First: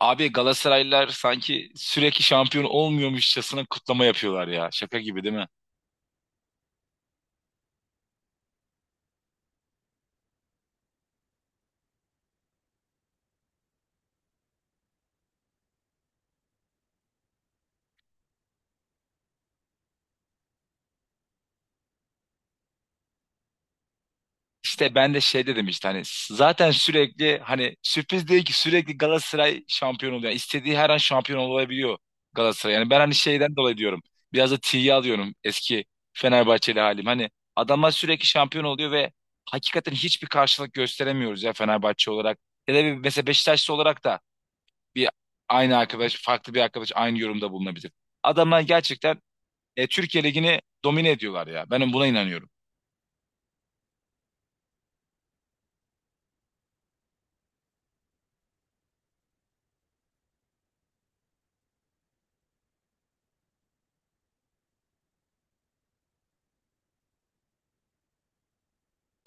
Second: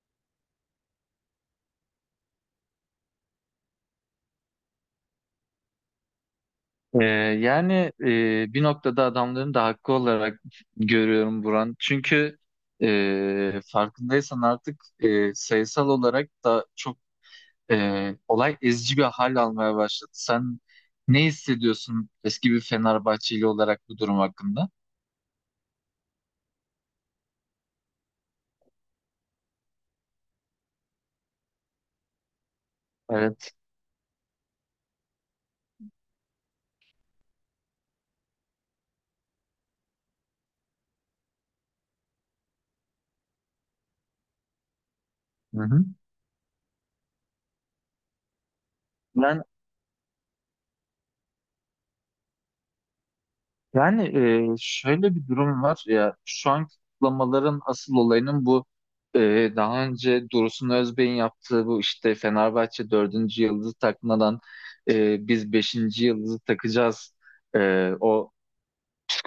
Abi Galatasaraylılar sanki sürekli şampiyon olmuyormuşçasına kutlama yapıyorlar ya. Şaka gibi değil mi? Ee, yani bir noktada adamların da hakkı olarak görüyorum Buran. Çünkü farkındaysan artık sayısal olarak da çok olay ezici bir hal almaya başladı. Sen ne hissediyorsun eski bir Fenerbahçeli olarak bu durum hakkında? İşte ben de şey dedim işte hani zaten sürekli hani sürpriz değil ki sürekli Galatasaray şampiyon oluyor. Yani istediği her an şampiyon olabiliyor Galatasaray. Yani ben hani Evet. şeyden dolayı diyorum. Biraz da tiye alıyorum eski Fenerbahçeli halim. Hani adamlar sürekli şampiyon oluyor ve hakikaten hiçbir karşılık gösteremiyoruz ya Fenerbahçe olarak. Ya da bir, mesela Beşiktaşlı olarak da bir Hı hı. Farklı bir arkadaş aynı yorumda bulunabilir. Adamlar gerçekten Türkiye Ligi'ni domine ediyorlar ya. Ben buna inanıyorum. Yani şöyle bir durum var ya şu an kutlamaların asıl olayının bu e, daha önce Dursun Özbey'in yaptığı bu işte Fenerbahçe 4. yıldızı takmadan biz 5. yıldızı takacağız, o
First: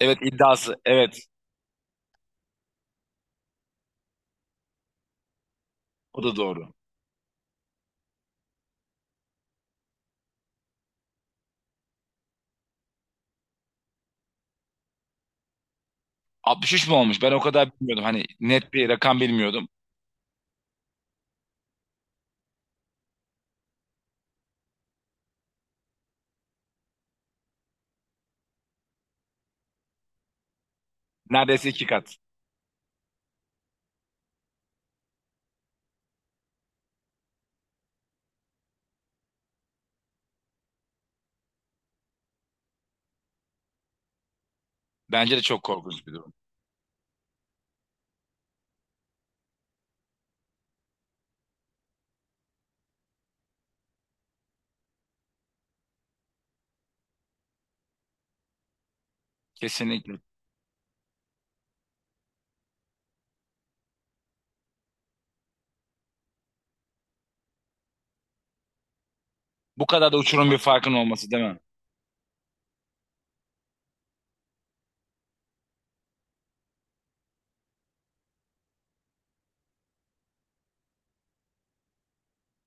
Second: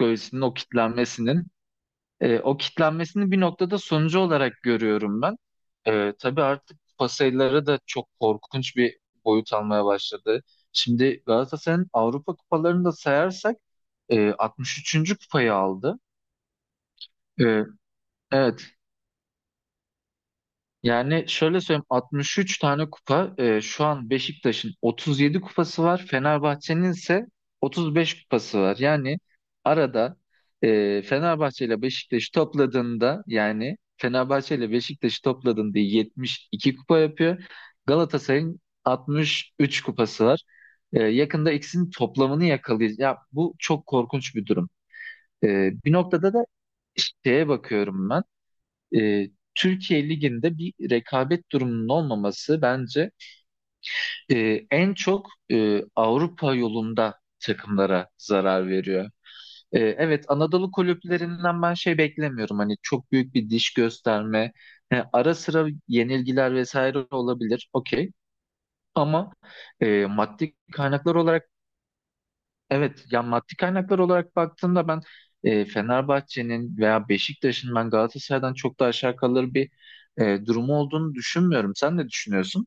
Evet o iddiası. Evet kitlenmesinin o kitlenmesini bir noktada sonucu olarak görüyorum ben. O da Tabii doğru. artık pasayları da çok korkunç bir boyut almaya başladı. Şimdi Galatasaray'ın Avrupa kupalarını da sayarsak 63. kupayı aldı. 63 mu olmuş? Ben o E, kadar bilmiyordum. Hani net evet bir rakam bilmiyordum. Yani şöyle söyleyeyim, 63 tane kupa, şu an Beşiktaş'ın 37 kupası var. Fenerbahçe'nin ise 35 kupası var. Yani arada Fenerbahçe Neredeyse ile iki kat. Beşiktaş topladığında, yani Fenerbahçe ile Beşiktaş'ı topladığında 72 kupa yapıyor. Galatasaray'ın 63 kupası var. Yakında ikisinin toplamını yakalayacağız. Ya bu çok korkunç bir durum. Bence de E, çok Bir korkunç bir durum. noktada da şeye bakıyorum ben, e, Türkiye Ligi'nde bir rekabet durumunun olmaması bence en çok Avrupa yolunda takımlara zarar veriyor. Kesinlikle. Evet, Anadolu kulüplerinden ben şey beklemiyorum, hani çok büyük bir diş gösterme, ara sıra yenilgiler vesaire olabilir, okey, ama Bu kadar da uçurum maddi bir farkın kaynaklar olması değil olarak mi? evet, ya maddi kaynaklar olarak baktığımda ben Fenerbahçe'nin veya Beşiktaş'ın, ben Galatasaray'dan çok da aşağı kalır bir durumu olduğunu düşünmüyorum. Sen ne düşünüyorsun?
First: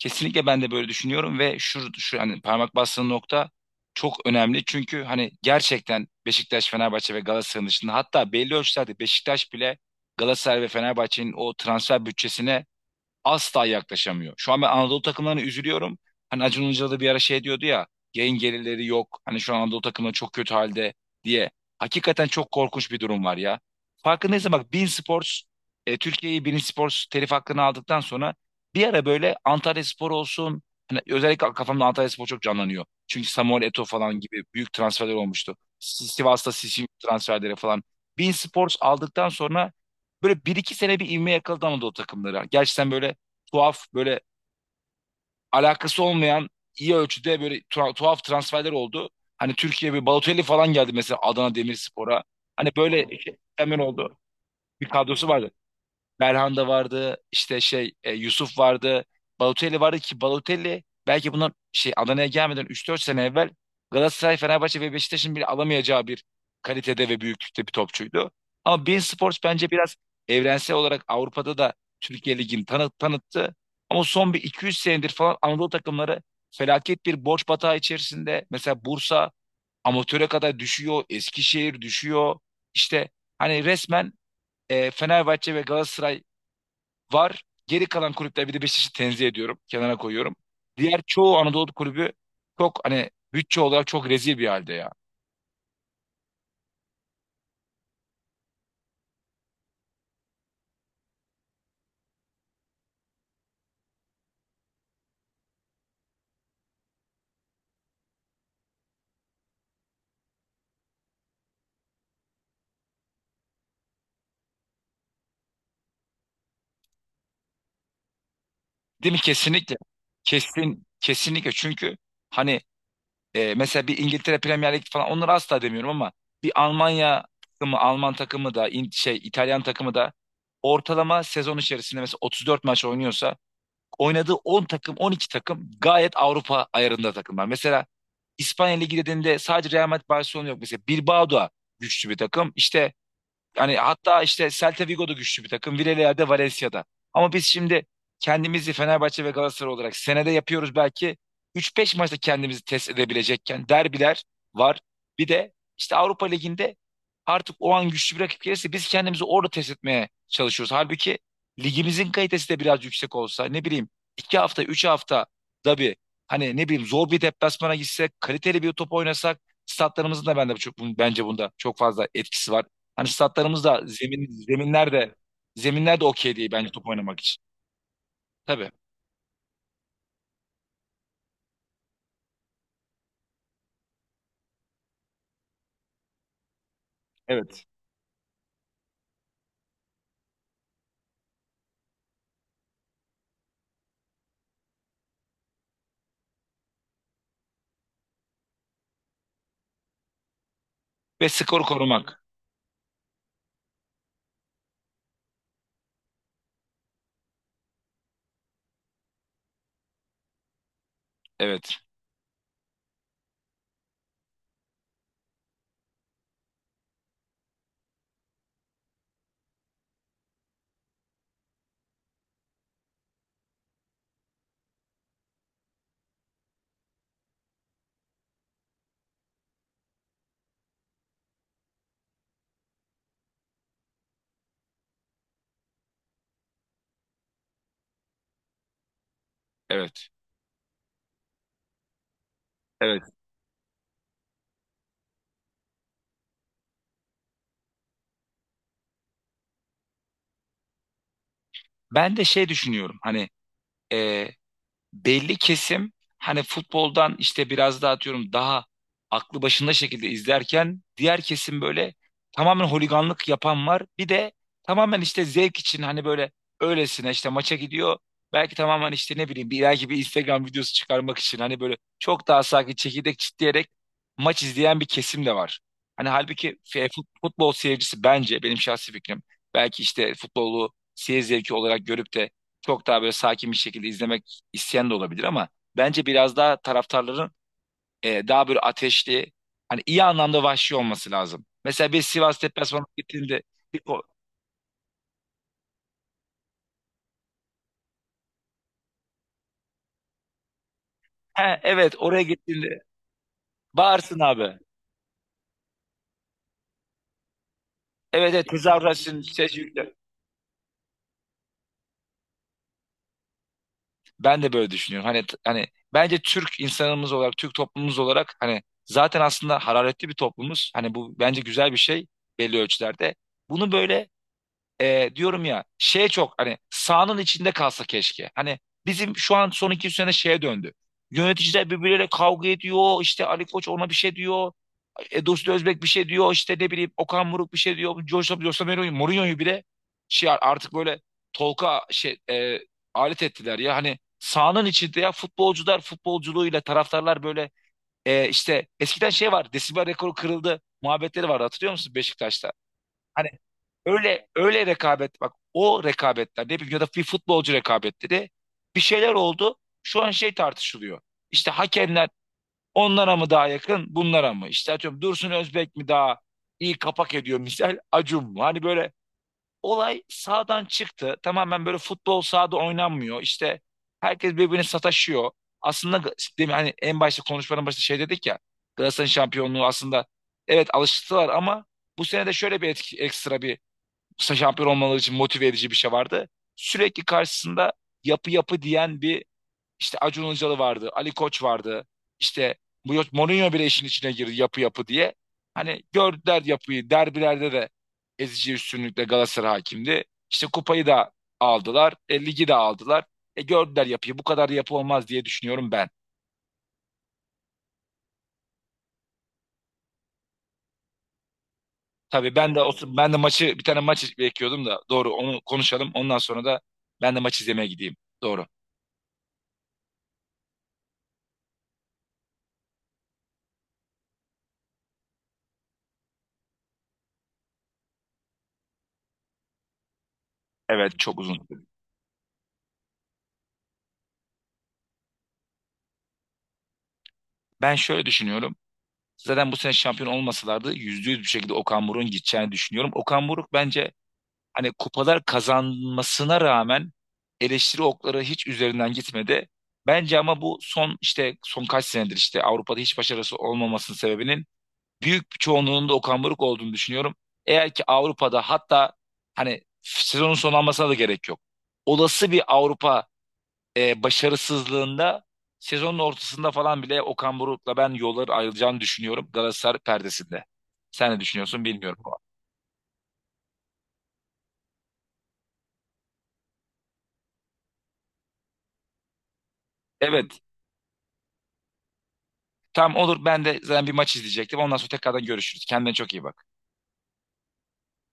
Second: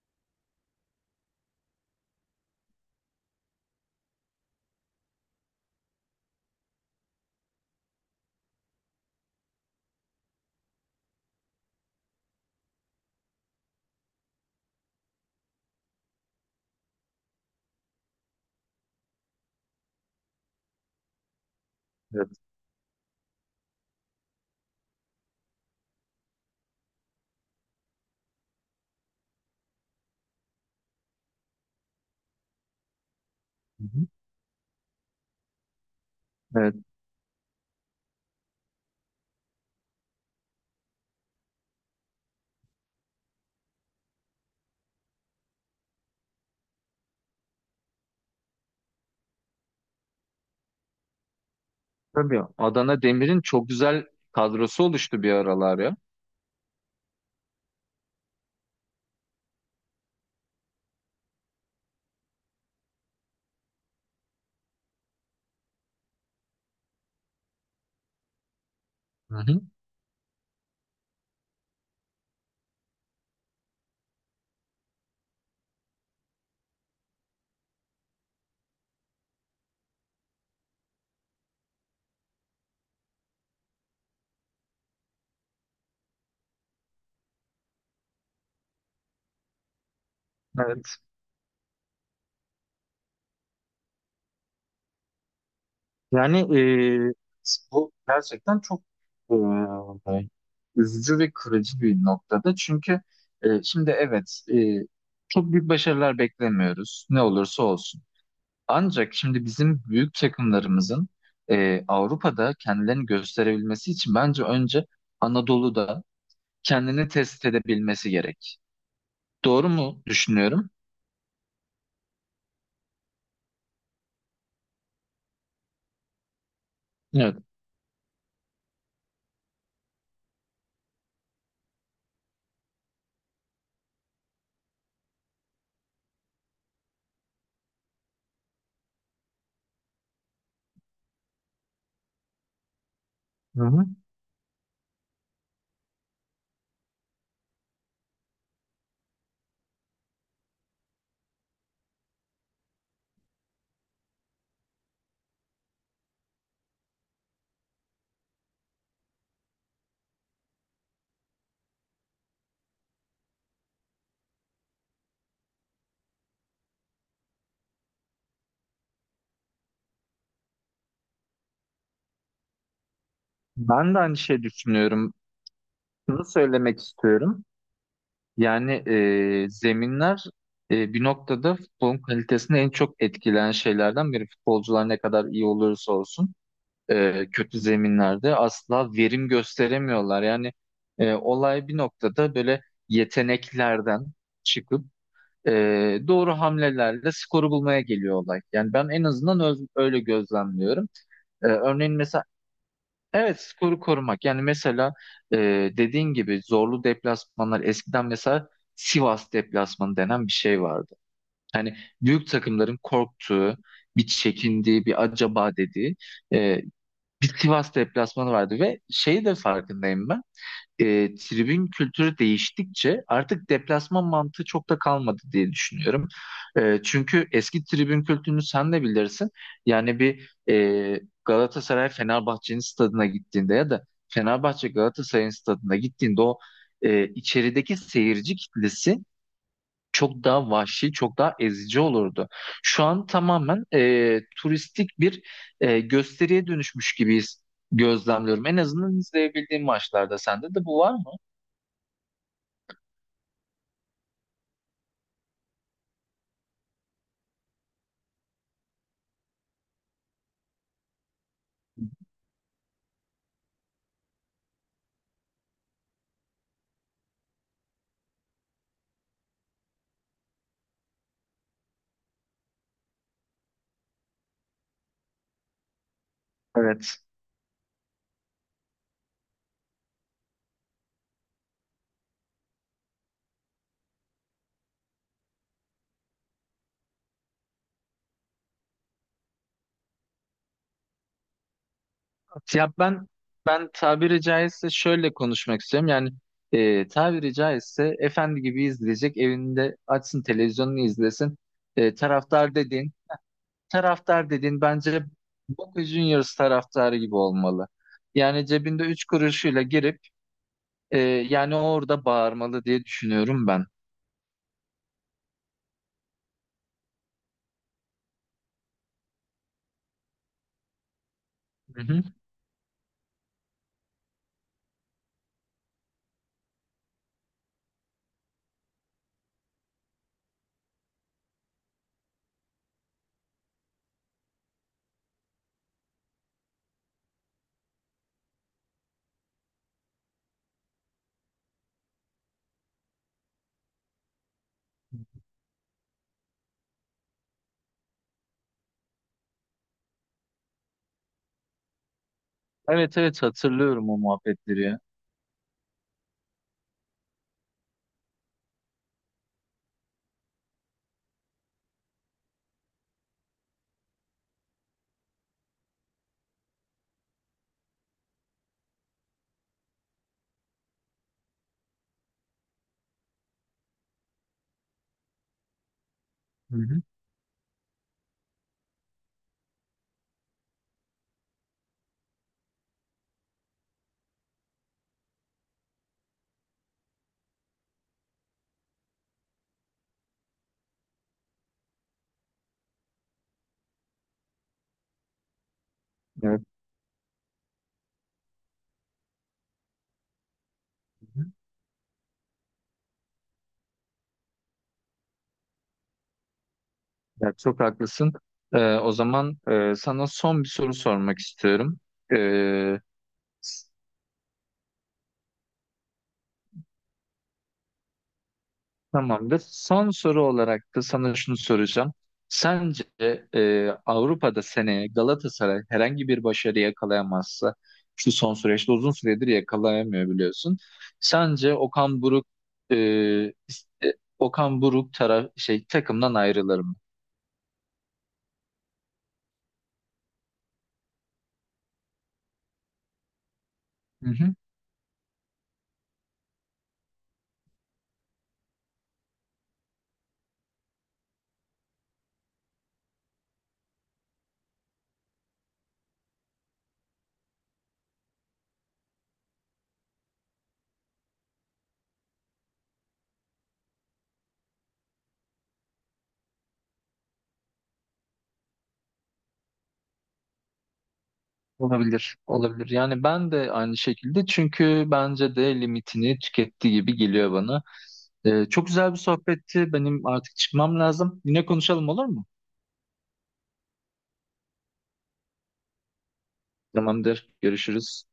Kesinlikle ben de böyle düşünüyorum ve şu hani parmak bastığın nokta çok önemli. Çünkü hani gerçekten Beşiktaş, Fenerbahçe ve Galatasaray'ın dışında hatta belli ölçülerde Beşiktaş bile Galatasaray ve Fenerbahçe'nin o transfer bütçesine asla yaklaşamıyor. Şu an ben Anadolu takımlarına üzülüyorum. Hani Acun Ilıcalı da bir ara şey diyordu ya yayın gelirleri yok. Hani şu an Anadolu takımları çok kötü halde diye. Hakikaten Evet. çok korkunç bir durum var ya. Farkındaysan bak Bein Sports Türkiye'yi Bein Sports telif hakkını aldıktan sonra bir ara böyle Antalya Spor olsun hani özellikle kafamda Antalya Spor çok canlanıyor. Çünkü Samuel Eto'o Hı hı. falan gibi büyük transferler olmuştu. Sivas'ta Evet, Sisi transferleri falan. Bein Sports aldıktan sonra böyle bir iki sene bir ivme yakaladı Anadolu takımları. Gerçekten böyle tuhaf böyle alakası olmayan iyi ölçüde böyle tuhaf transferler oldu. Hani Türkiye bir Balotelli falan geldi mesela Adana Demirspor'a. tabii Hani Adana böyle şey, Demir'in çok hemen güzel oldu. kadrosu Bir oluştu kadrosu bir vardı. aralar ya. Belhanda vardı, işte şey Yusuf vardı, Balotelli vardı ki Balotelli belki bundan şey Adana'ya gelmeden üç dört sene evvel Galatasaray, Fenerbahçe ve Beşiktaş'ın bile alamayacağı bir kalitede ve büyüklükte bir topçuydu. Ama beIN Hı Sports hı. bence biraz evrensel olarak Avrupa'da da Türkiye Ligi'ni tanıttı. Ama son bir 200 senedir falan Anadolu takımları felaket bir borç batağı içerisinde. Mesela Bursa amatöre kadar düşüyor, Eskişehir düşüyor. İşte hani resmen Fenerbahçe ve Galatasaray var. Geri kalan kulüpler bir de Beşiktaş'ı tenzih ediyorum. Kenara koyuyorum. Evet. Diğer çoğu Anadolu kulübü çok hani bütçe olarak çok rezil bir halde ya. Yani bu gerçekten çok e, üzücü ve kırıcı bir noktada. Çünkü şimdi evet, çok büyük başarılar beklemiyoruz. Ne olursa olsun. Ancak şimdi bizim büyük takımlarımızın Avrupa'da kendilerini gösterebilmesi için bence önce Anadolu'da kendini test edebilmesi gerek. Değil mi? Doğru Kesinlikle. mu düşünüyorum? Kesinlikle. Çünkü hani mesela bir İngiltere Premier Lig falan onları asla demiyorum ama bir Evet. Alman takımı da şey İtalyan takımı da ortalama sezon içerisinde mesela 34 maç oynuyorsa oynadığı 10 takım 12 takım gayet Avrupa ayarında takımlar. Mesela İspanya Ligi dediğinde sadece Real Madrid Barcelona yok. Mesela Bilbao da güçlü bir takım. İşte Hı hani hı. hatta işte Celta Vigo da güçlü bir takım. Villarreal'de, Valencia'da. Ama biz şimdi kendimizi Fenerbahçe ve Galatasaray olarak senede yapıyoruz belki. 3-5 maçta kendimizi test edebilecekken derbiler var. Bir de işte Avrupa Ligi'nde artık o an güçlü bir rakip gelirse biz kendimizi orada test etmeye çalışıyoruz. Halbuki ligimizin kalitesi de biraz yüksek olsa ne bileyim 2 hafta 3 hafta da bir hani ne bileyim zor bir deplasmana gitsek kaliteli bir top oynasak statlarımızın da bence bunda çok fazla etkisi var. Hani statlarımız da Ben de aynı şey düşünüyorum. zeminler de Bunu okey değil bence söylemek top oynamak için. istiyorum. Tabii. Yani zeminler, bir noktada futbolun kalitesini en çok etkileyen şeylerden biri. Futbolcular ne kadar iyi olursa olsun, kötü Evet. zeminlerde asla verim gösteremiyorlar. Yani olay bir noktada böyle yeteneklerden çıkıp e, doğru hamlelerle skoru bulmaya geliyor olay. Yani ben en azından öyle gözlemliyorum. Ve skoru Örneğin korumak. mesela evet, skoru korumak. Yani mesela e, dediğin gibi, zorlu deplasmanlar eskiden, mesela Sivas deplasmanı denen bir şey vardı. Yani Evet. büyük takımların korktuğu, bir çekindiği, bir acaba dediği, e, bir Sivas deplasmanı vardı ve şeyi de farkındayım ben. Tribün kültürü değiştikçe artık deplasman mantığı çok da kalmadı diye düşünüyorum. Çünkü eski tribün kültürünü sen de bilirsin. Yani bir Galatasaray Fenerbahçe'nin stadına gittiğinde ya da Fenerbahçe Galatasaray'ın stadına gittiğinde o içerideki seyirci kitlesi Evet. çok daha vahşi, çok daha ezici olurdu. Şu Evet. an tamamen turistik bir gösteriye dönüşmüş gibiyiz gözlemliyorum. En azından izleyebildiğim maçlarda sende de bu var mı? Ben de şey düşünüyorum. Hani e, belli kesim hani futboldan işte biraz daha atıyorum daha aklı başında şekilde izlerken diğer kesim böyle tamamen holiganlık yapan var. Bir de tamamen işte zevk için hani böyle öylesine işte maça gidiyor. Belki tamamen işte ne bileyim bir belki bir Instagram videosu çıkarmak için hani böyle çok daha sakin çekirdek çitleyerek maç izleyen bir kesim de var. Hani halbuki Evet. futbol seyircisi bence benim şahsi fikrim belki işte futbolu seyir zevki olarak görüp de çok daha böyle sakin bir şekilde izlemek isyan da olabilir ama bence biraz daha taraftarların daha böyle ateşli hani iyi anlamda vahşi olması lazım. Mesela bir Sivas Ya deplasmanına ben gittiğinde ben bir ko- tabiri caizse şöyle konuşmak istiyorum. Yani tabiri caizse efendi gibi izleyecek, evinde açsın televizyonunu izlesin. he, evet oraya Taraftar gittiğinde dediğin, bağırsın taraftar abi. dediğin bence Boca Juniors taraftarı gibi olmalı. Evet Yani evet cebinde tezahür 3 etsin, ses kuruşuyla yükle. girip Ee, yani orada bağırmalı diye düşünüyorum ben. Ben de böyle düşünüyorum. Hani bence Türk insanımız olarak Türk toplumumuz olarak hani zaten aslında hararetli bir toplumuz. Hani bu bence güzel bir Hı hı. şey belli ölçülerde. Bunu böyle diyorum ya şey çok hani sahanın içinde kalsa keşke. Hani bizim şu an son iki üç sene şeye döndü. Yöneticiler birbirleriyle kavga ediyor. İşte Ali Koç ona bir şey diyor. E, Dursun Özbek bir şey diyor. İşte ne bileyim Okan Buruk bir şey diyor. Mourinho'yu bile şey artık böyle Tolga şey alet ettiler ya. Hani sahanın içinde ya futbolcular futbolculuğuyla taraftarlar böyle işte eskiden şey var. Desibel rekoru kırıldı muhabbetleri vardı hatırlıyor musun Beşiktaş'ta? Evet, evet, Hani hatırlıyorum o öyle muhabbetleri öyle ya. rekabet bak o rekabetler ne bileyim ya da bir futbolcu rekabetleri bir şeyler oldu. Şu an şey tartışılıyor. İşte hakemler onlara mı daha yakın bunlara mı? İşte atıyorum Dursun Özbek mi daha iyi kapak ediyor misal Acun mu? Hani böyle olay sağdan çıktı. Tamamen böyle futbol sahada oynanmıyor. İşte herkes birbirine sataşıyor. Aslında değil mi? Hı Hani hı. en başta konuşmanın başında şey dedik ya. Galatasaray'ın şampiyonluğu aslında evet alıştılar ama bu sene de şöyle bir etki, ekstra bir Musa şampiyon olmaları için motive edici bir şey vardı. Sürekli karşısında yapı yapı diyen bir işte Acun Ilıcalı vardı, Ali Koç vardı. İşte Mourinho bile işin içine girdi yapı yapı diye. Hani gördüler Evet. yapıyı. Derbilerde de ezici üstünlükle Galatasaray hakimdi. İşte kupayı da Hı hı. aldılar, ligi de aldılar. E, gördüler yapıyı. Bu kadar yapı olmaz diye düşünüyorum ben. Ya, çok haklısın. O zaman sana son bir soru sormak istiyorum. Tabii ben de o, Ee, Hmm. ben de bir tane maç bekliyordum da doğru onu konuşalım. Ondan sonra da ben de maç izlemeye gideyim. Doğru. Tamamdır. Son soru olarak da sana şunu soracağım. Sence Avrupa'da seneye Galatasaray herhangi bir başarı yakalayamazsa, şu son süreçte uzun süredir yakalayamıyor biliyorsun. Evet çok uzun. Sence Okan Buruk e, is- e, Okan Buruk taraf şey takımdan ayrılır mı? Ben şöyle düşünüyorum. Zaten bu sene şampiyon olmasalardı %100 bir şekilde Okan Buruk'un gideceğini düşünüyorum. Okan Buruk bence Hı hı. hani kupalar kazanmasına rağmen eleştiri okları hiç üzerinden gitmedi. Bence ama bu son işte son kaç senedir işte Avrupa'da hiç başarısı olmamasının sebebinin büyük bir çoğunluğunun da Okan Buruk olduğunu düşünüyorum. Eğer ki Avrupa'da hatta hani sezonun sonlanmasına da gerek yok. Olası bir Avrupa başarısızlığında sezonun ortasında falan bile Okan Buruk'la ben yolları ayrılacağını düşünüyorum Galatasaray perdesinde. Sen ne düşünüyorsun bilmiyorum. Olabilir, olabilir. Yani ben de aynı şekilde, çünkü bence de limitini tüketti gibi geliyor bana. Çok güzel bir sohbetti. Benim artık Evet. çıkmam lazım. Yine konuşalım, olur mu? Tamam olur. Ben de zaten bir maç izleyecektim. Ondan sonra tekrardan görüşürüz. Kendine çok iyi bak. Tamamdır. Görüşürüz.